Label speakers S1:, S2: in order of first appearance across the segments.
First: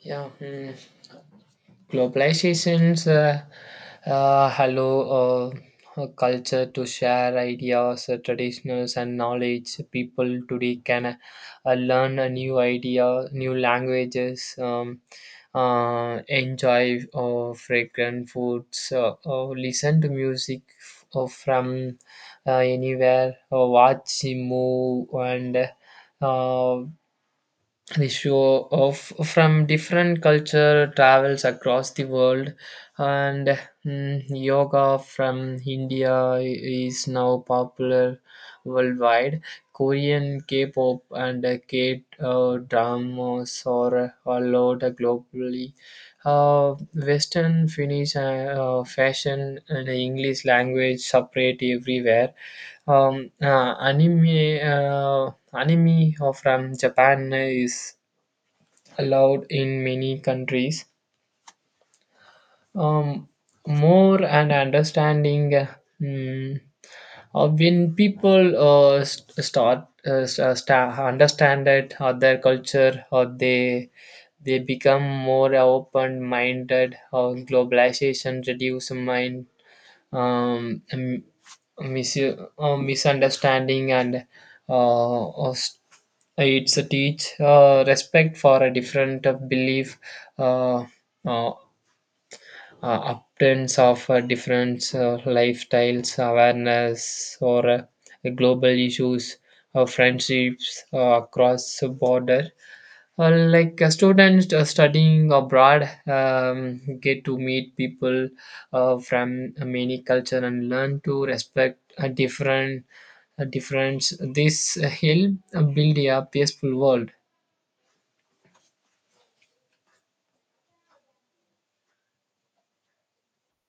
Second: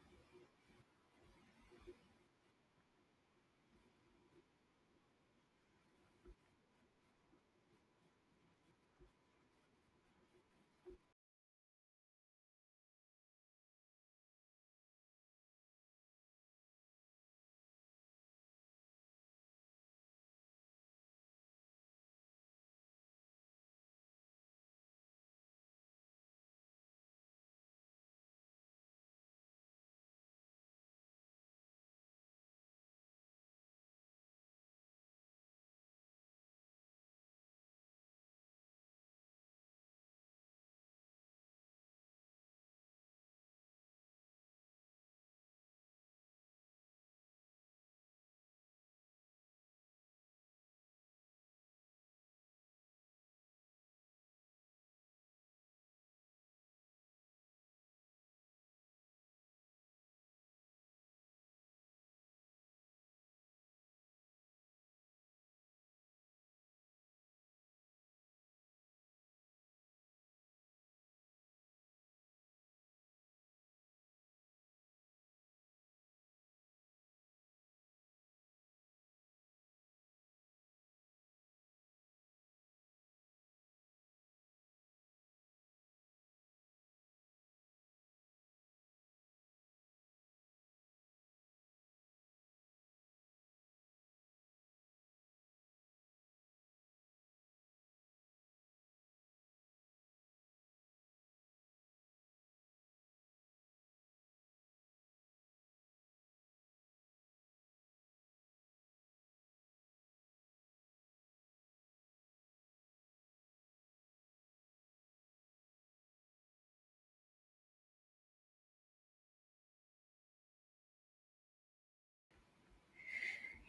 S1: Yeah, mm. Globalization's hello, a culture to share ideas, traditions, and knowledge. People today can learn a new idea, new languages, enjoy fragrant foods, listen to music from anywhere, watch, a move, and uh, the show of from different culture travels across the world. And yoga from India is now popular worldwide. Korean K-pop and K-dramas are allowed globally. uh, Western Finnish fashion and English language separate everywhere. um, uh, anime uh, Anime from Japan is allowed in many countries. Um, More and understanding. Mm, when people understand that other culture, or they become more open minded, or globalization reduce mind, um, mis- misunderstanding, and uh, uh, s- it's a teach respect for a different belief, uh, uh, upturns of different lifestyles, awareness or global issues, friendships across the border. Like a student studying abroad, get to meet people from many culture and learn to respect a different, a difference, this help build a peaceful world.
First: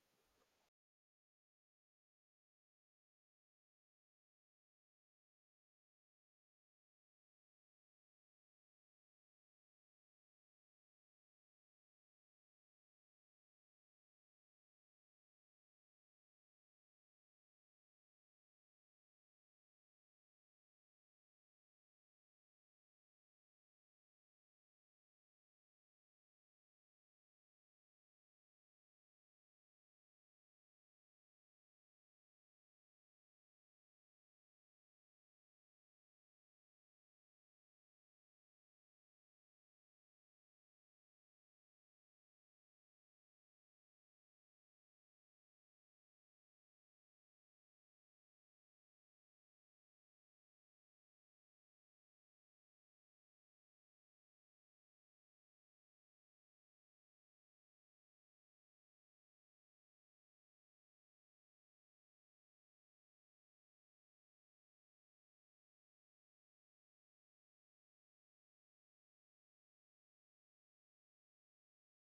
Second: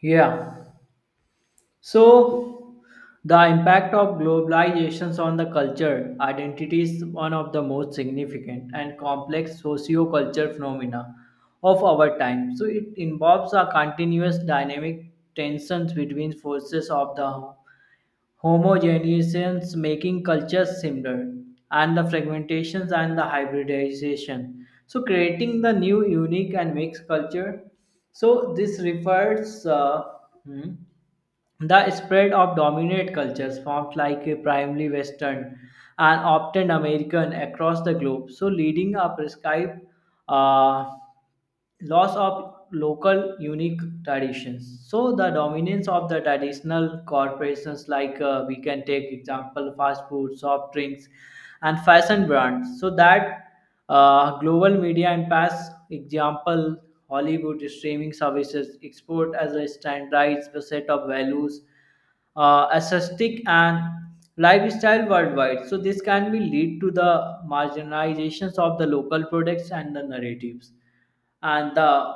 S2: Yeah. So the impact of globalizations on the culture identity is one of the most significant and complex socio-cultural phenomena of our time. So it involves a continuous dynamic tensions between forces of the homogeneizations making cultures similar and the fragmentations and the hybridization. So creating the new unique and mixed culture. So this refers hmm, the spread of dominant cultures, forms like a primarily Western and often American, across the globe, so leading a prescribed uh, loss of local unique traditions so the dominance of the traditional corporations like we can take example fast food soft drinks and fashion brands so that global media and past example Hollywood streaming services export as a standardized set of values aesthetic and lifestyle worldwide so this can be lead to the marginalizations of the local products and the narratives and the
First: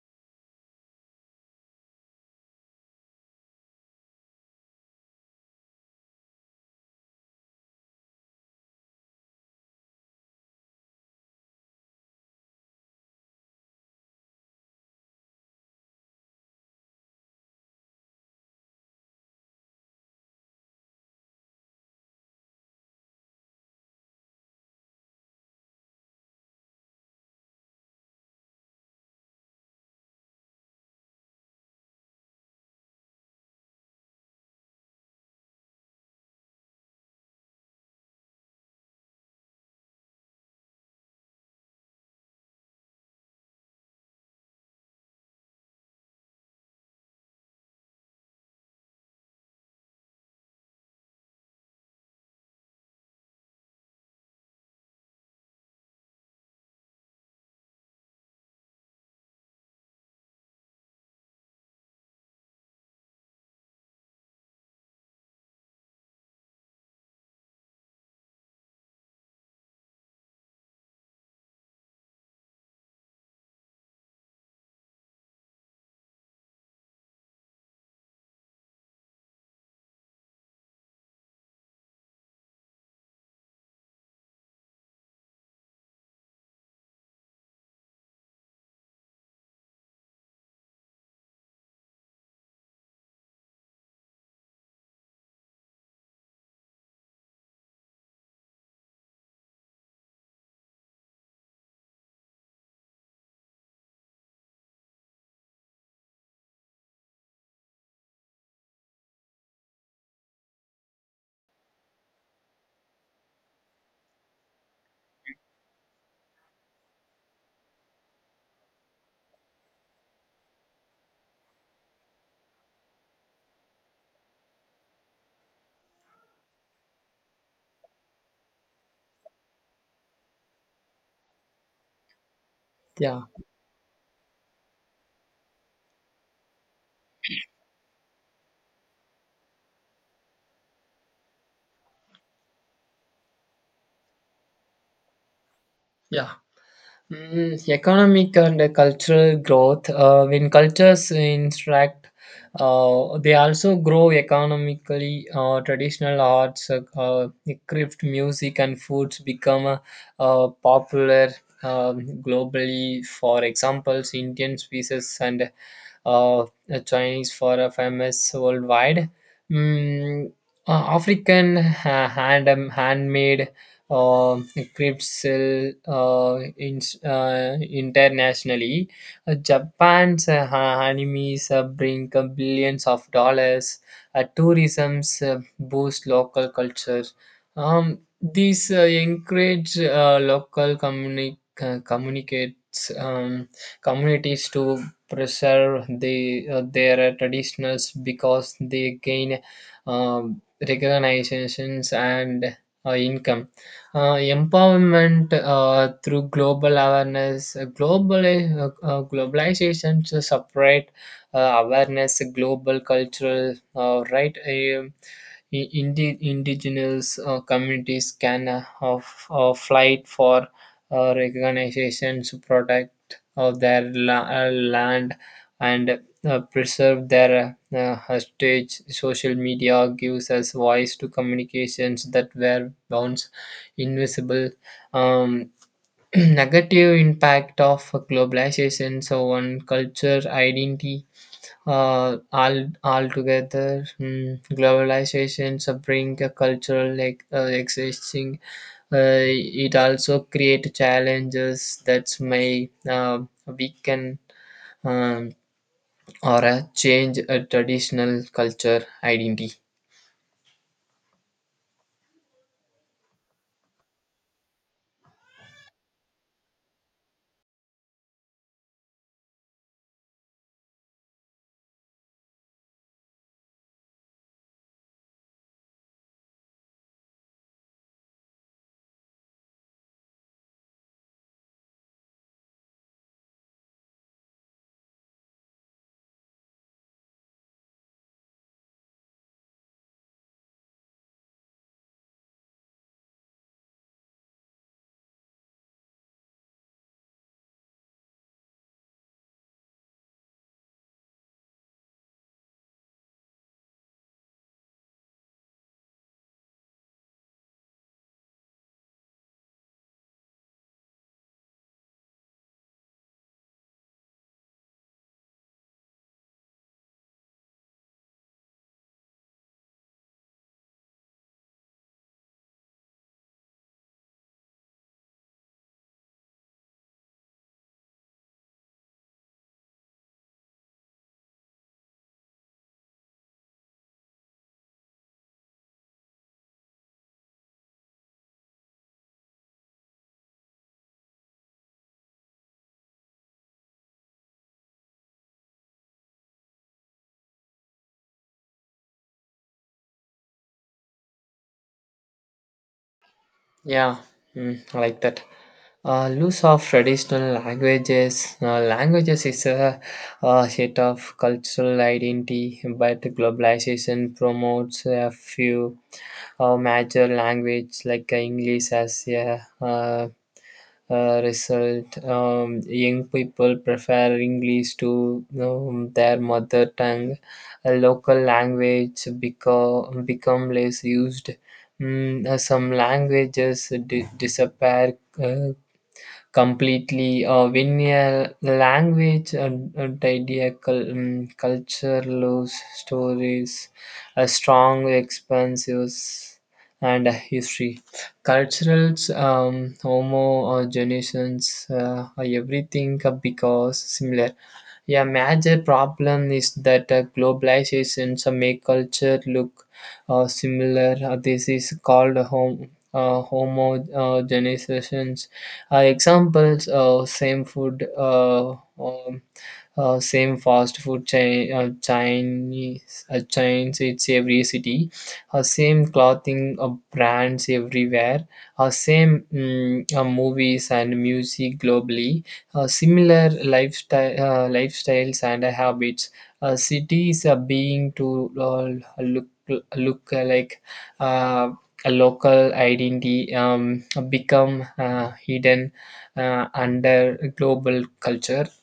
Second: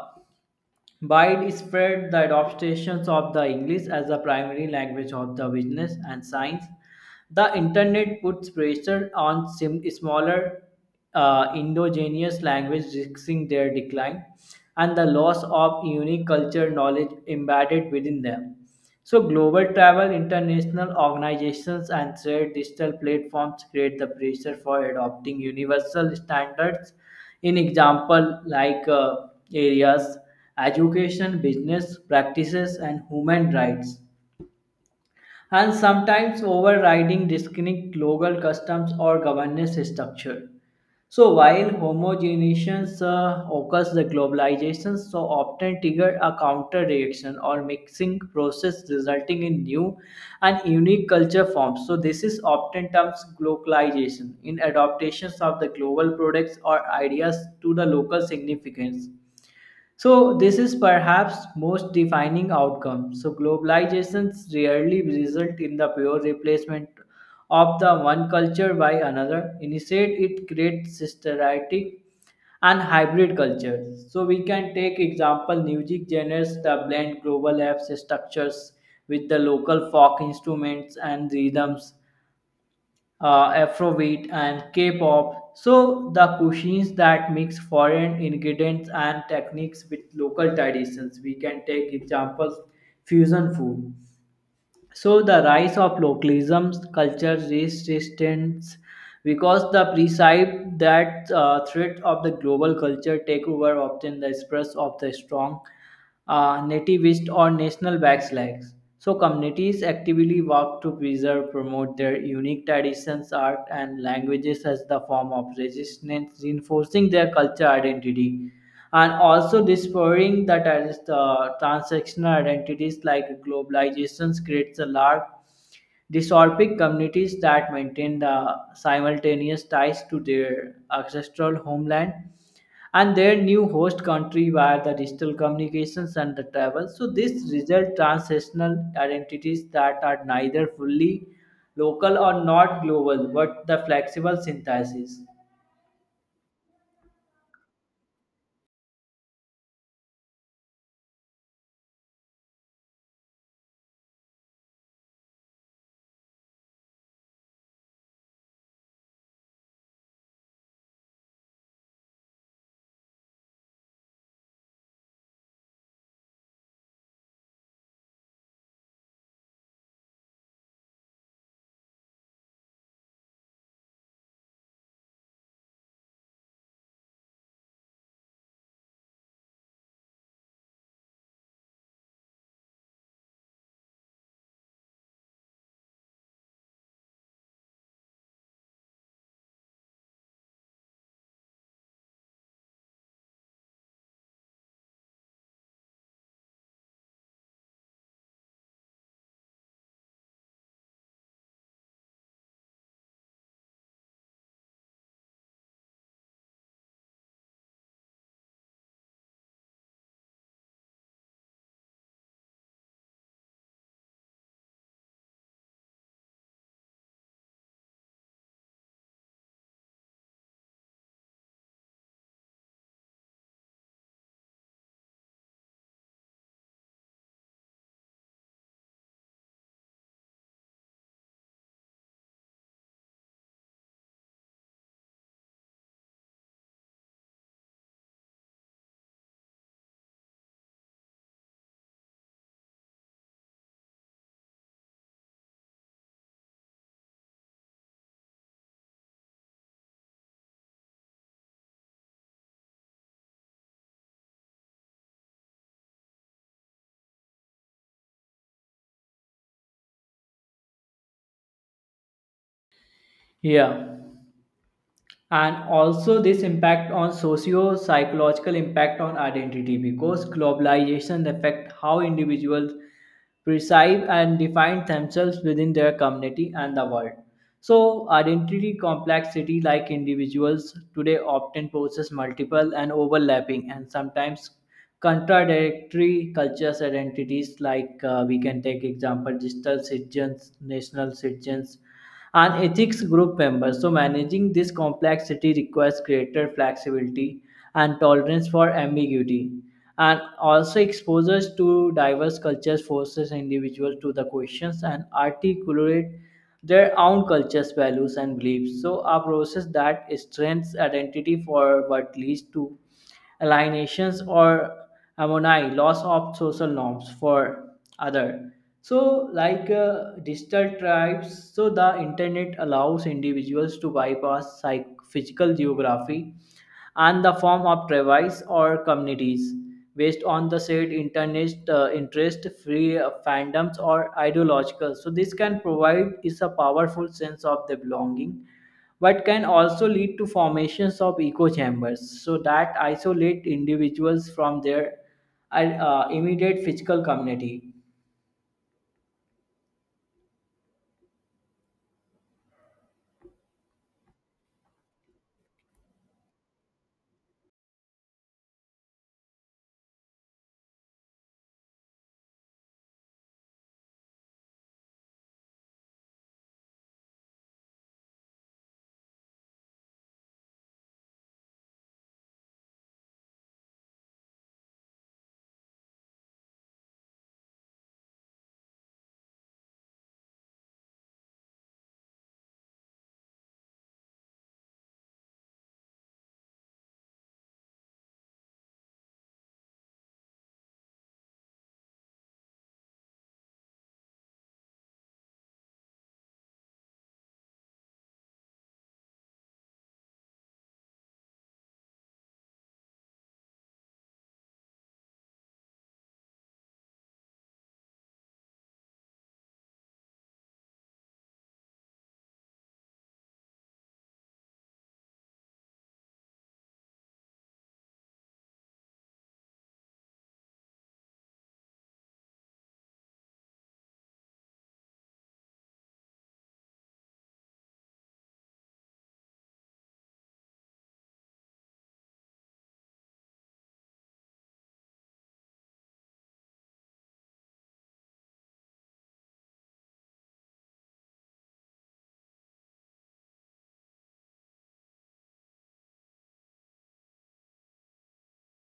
S2: widespread the adoption of the English as the primary language of the business and science. The internet puts pressure on smaller indigenous languages, risking their decline and the loss of unique culture knowledge embedded within them. So, global travel, international organizations, and shared digital platforms create the pressure for adopting universal standards in example, like areas, education, business practices, and human rights, and sometimes overriding distinct local customs or governance structure. So while homogenization occurs, the globalization so often trigger a counter reaction or mixing process resulting in new and unique culture forms. So this is often termed globalization in adaptations of the global products or ideas to the local significance. So this is perhaps most defining outcome. So globalizations rarely result in the pure replacement of the one culture by another. Instead, it creates systematic and hybrid cultures. So we can take example music genres that blend global apps structures with the local folk instruments and rhythms Afrobeat, and K-pop. So the cuisines that mix foreign ingredients and techniques with local traditions. We can take examples fusion food. So the rise of localism, culture resistance, because the perceived that threat of the global culture takeover often the express of the strong nativist or national backslags. So communities actively work to preserve, promote their unique traditions, art, and languages as the form of resistance, reinforcing their culture identity and also dispowering the transactional identities like globalizations creates a large dystopic communities that maintain the simultaneous ties to their ancestral homeland and
S1: Yeah,
S2: their new host country via the digital communications and the travel so this result transnational identities that are neither fully local or not global but the flexible synthesis.
S1: yeah. Mm, economic and cultural growth. When cultures interact, they also grow economically. Traditional arts, craft music, and foods become popular um globally. For examples, Indian spices and uh, Chinese for a famous worldwide. Mm, uh, African hand, handmade uh, crepes sell in, internationally. Japan's animes bring billions of dollars. Tourism's boost local culture. These encourage local communicates. Communities to preserve the, their traditionals because they gain um, recognitions and income. Empowerment through global awareness, global globalization to separate awareness, global cultural right. Indigenous communities can fight for recognition, protect of their land and preserve their heritage. Social media gives us voice to communications that were once invisible. Um, negative impact of globalization, so on culture, identity, all altogether. Globalization so bring a cultural like existing, it also create challenges that may weaken, um, or a change a traditional culture identity.
S2: Yeah, and also this impact on socio-psychological impact on identity because globalization affect how individuals perceive and define themselves within their community and the world so identity complexity like individuals today often possess multiple and overlapping and sometimes contradictory cultures identities like we can take example digital citizens national citizens and ethics group members. So, managing this complexity requires greater flexibility and tolerance for ambiguity. And also, exposures to diverse cultures forces individuals to the questions and articulate their own culture's values and beliefs. So, a process that strengthens identity for what leads to alienations or harmony, loss of social norms for other. So, like digital tribes, so the internet allows individuals to bypass physical geography and the form of tribes or communities based on the said internet interest, free fandoms or ideological. So, this can provide is a powerful sense of the belonging but can also lead to formations of echo chambers so that isolate individuals from their immediate physical community.
S1: Yeah. Mm, I like that. Loss of traditional languages. Languages is a set of cultural identity, but globalization promotes a few major language like English as a result. Young people prefer English to their mother tongue. A local language become less used. Some languages disappear completely when a language and idea culture loves stories, a strong expanses and a history, cultural homogeneous everything because similar. A major problem is that globalization so make culture look similar. This is called home. Homogenization, examples, same food, um, same fast food chain, Chinese chains it's every city, same clothing brands everywhere, same movies and music globally, similar lifestyle, lifestyles and habits. Cities are being to look look like uh, a local identity, become hidden under global culture.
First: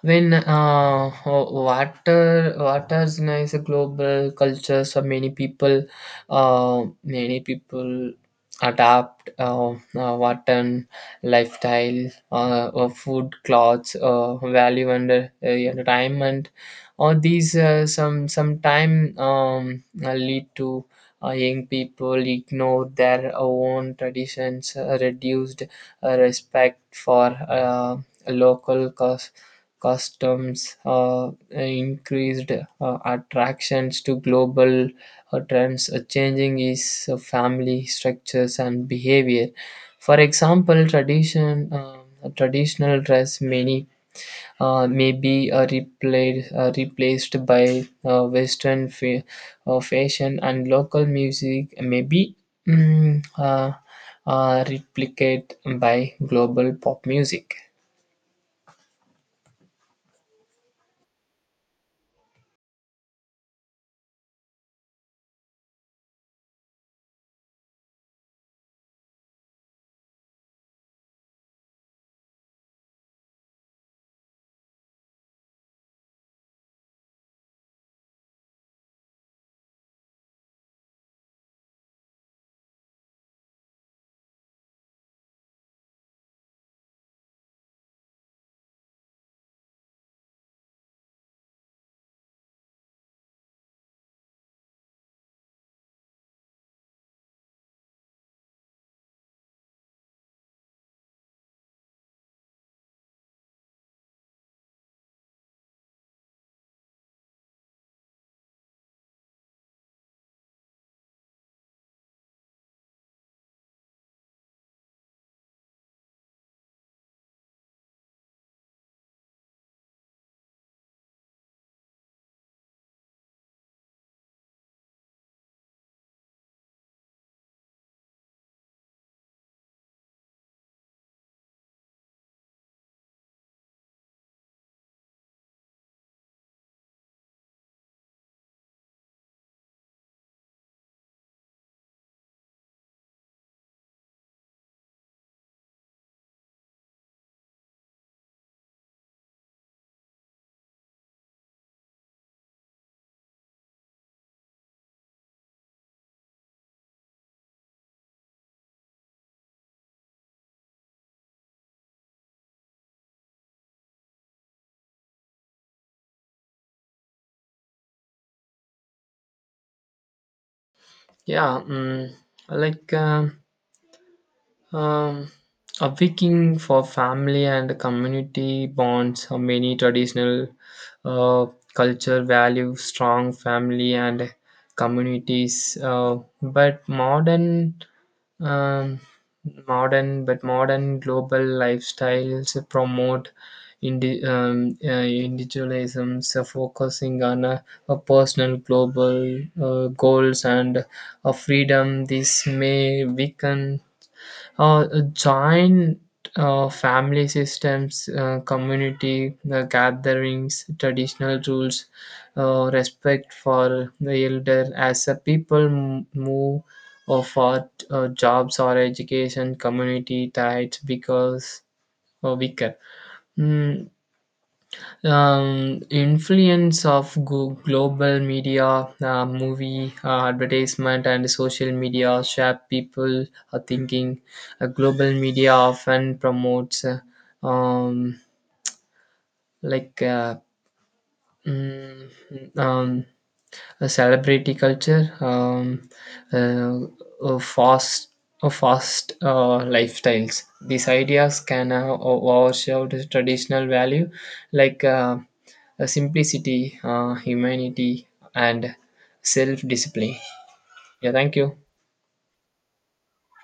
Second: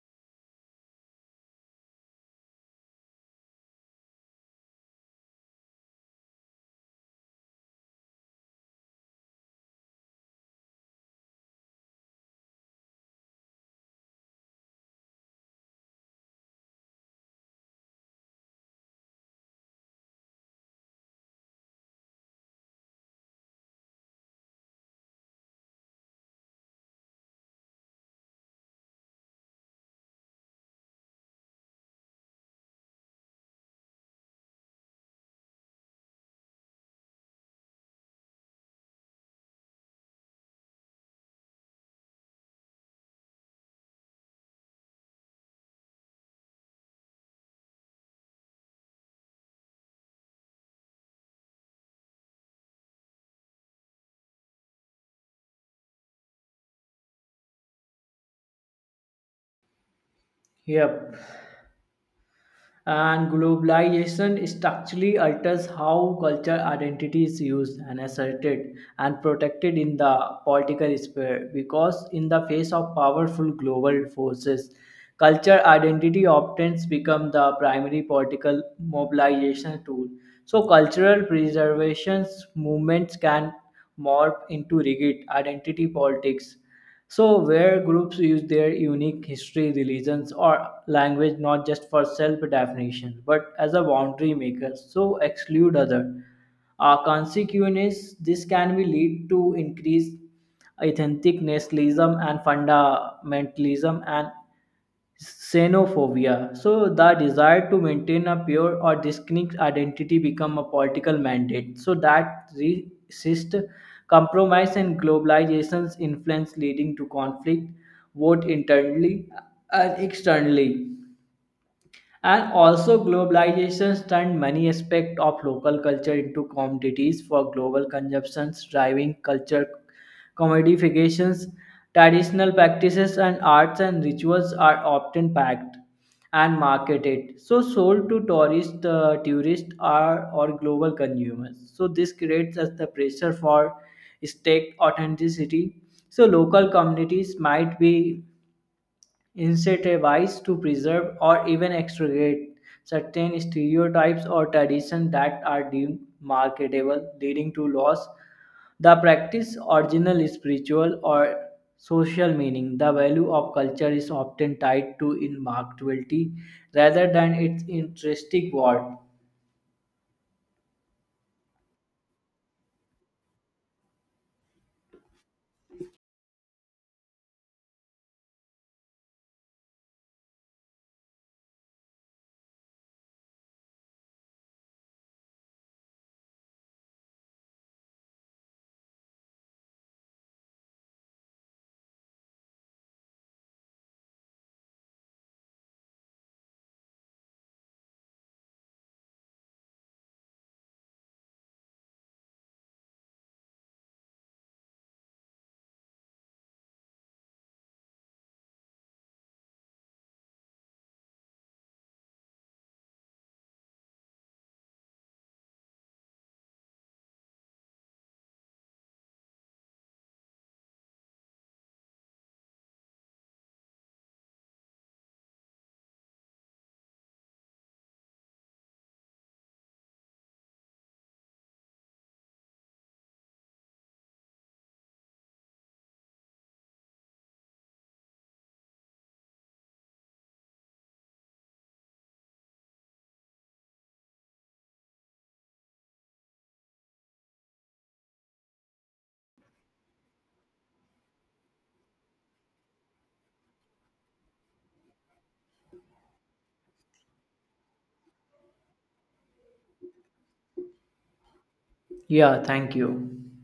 S1: When water waters is nice, a global culture, so many people adapt water lifestyle, food, clothes, value and entertainment. All these some sometime lead to young people ignore their own traditions, reduced respect for local cause customs, increased attractions to global trends, changing is family structures and behavior. For example, tradition, traditional dress many may be replaced by western fashion, and local music may be mm, uh, replicated by global pop music.
S2: Yep. And globalization structurally alters how cultural identity is used and asserted and protected in the political sphere because, in the face of powerful global forces, culture identity often becomes the primary political mobilization tool. So, cultural preservation movements can morph into rigid identity politics so, where groups use their unique history, religions, or language not just for self definition but as a boundary maker, so exclude other. Consequence, this can be lead to increased authentic nationalism and fundamentalism and xenophobia. So the desire to maintain a pure or distinct identity become a political mandate. So that resist compromise and globalization's influence leading to conflict both internally and externally. And also, globalization turned many aspects of local culture into commodities for global consumptions, driving culture commodifications. Traditional practices and arts and rituals are often packed and marketed, so sold to tourists, are or global consumers. So this creates us the pressure for state authenticity. So local communities might be incentivized to preserve or even extricate certain stereotypes or traditions that are deemed marketable, leading to loss. The practice original spiritual or social meaning. The value of culture is often tied to in marketability rather than its intrinsic worth.
S1: Yeah. Like Um, a Viking for family and community bonds. Many traditional uh, culture value strong family and communities, but modern, um, modern, but modern global lifestyles promote indi- um, uh, individualism, so focusing on a personal global goals and a freedom. This may weaken joint family systems, community gatherings, traditional rules, respect for the elder as a people move or for jobs or education, community ties because weaker. Mm, influence of global media, movie, advertisement, and social media shape people thinking. Global media often promotes, um, like mm, um, a celebrity culture, uh, a fast, a fast lifestyles. These ideas can overshadow the traditional value like simplicity, humanity, and self-discipline. Yeah, thank you.
S2: Yeah, thank you.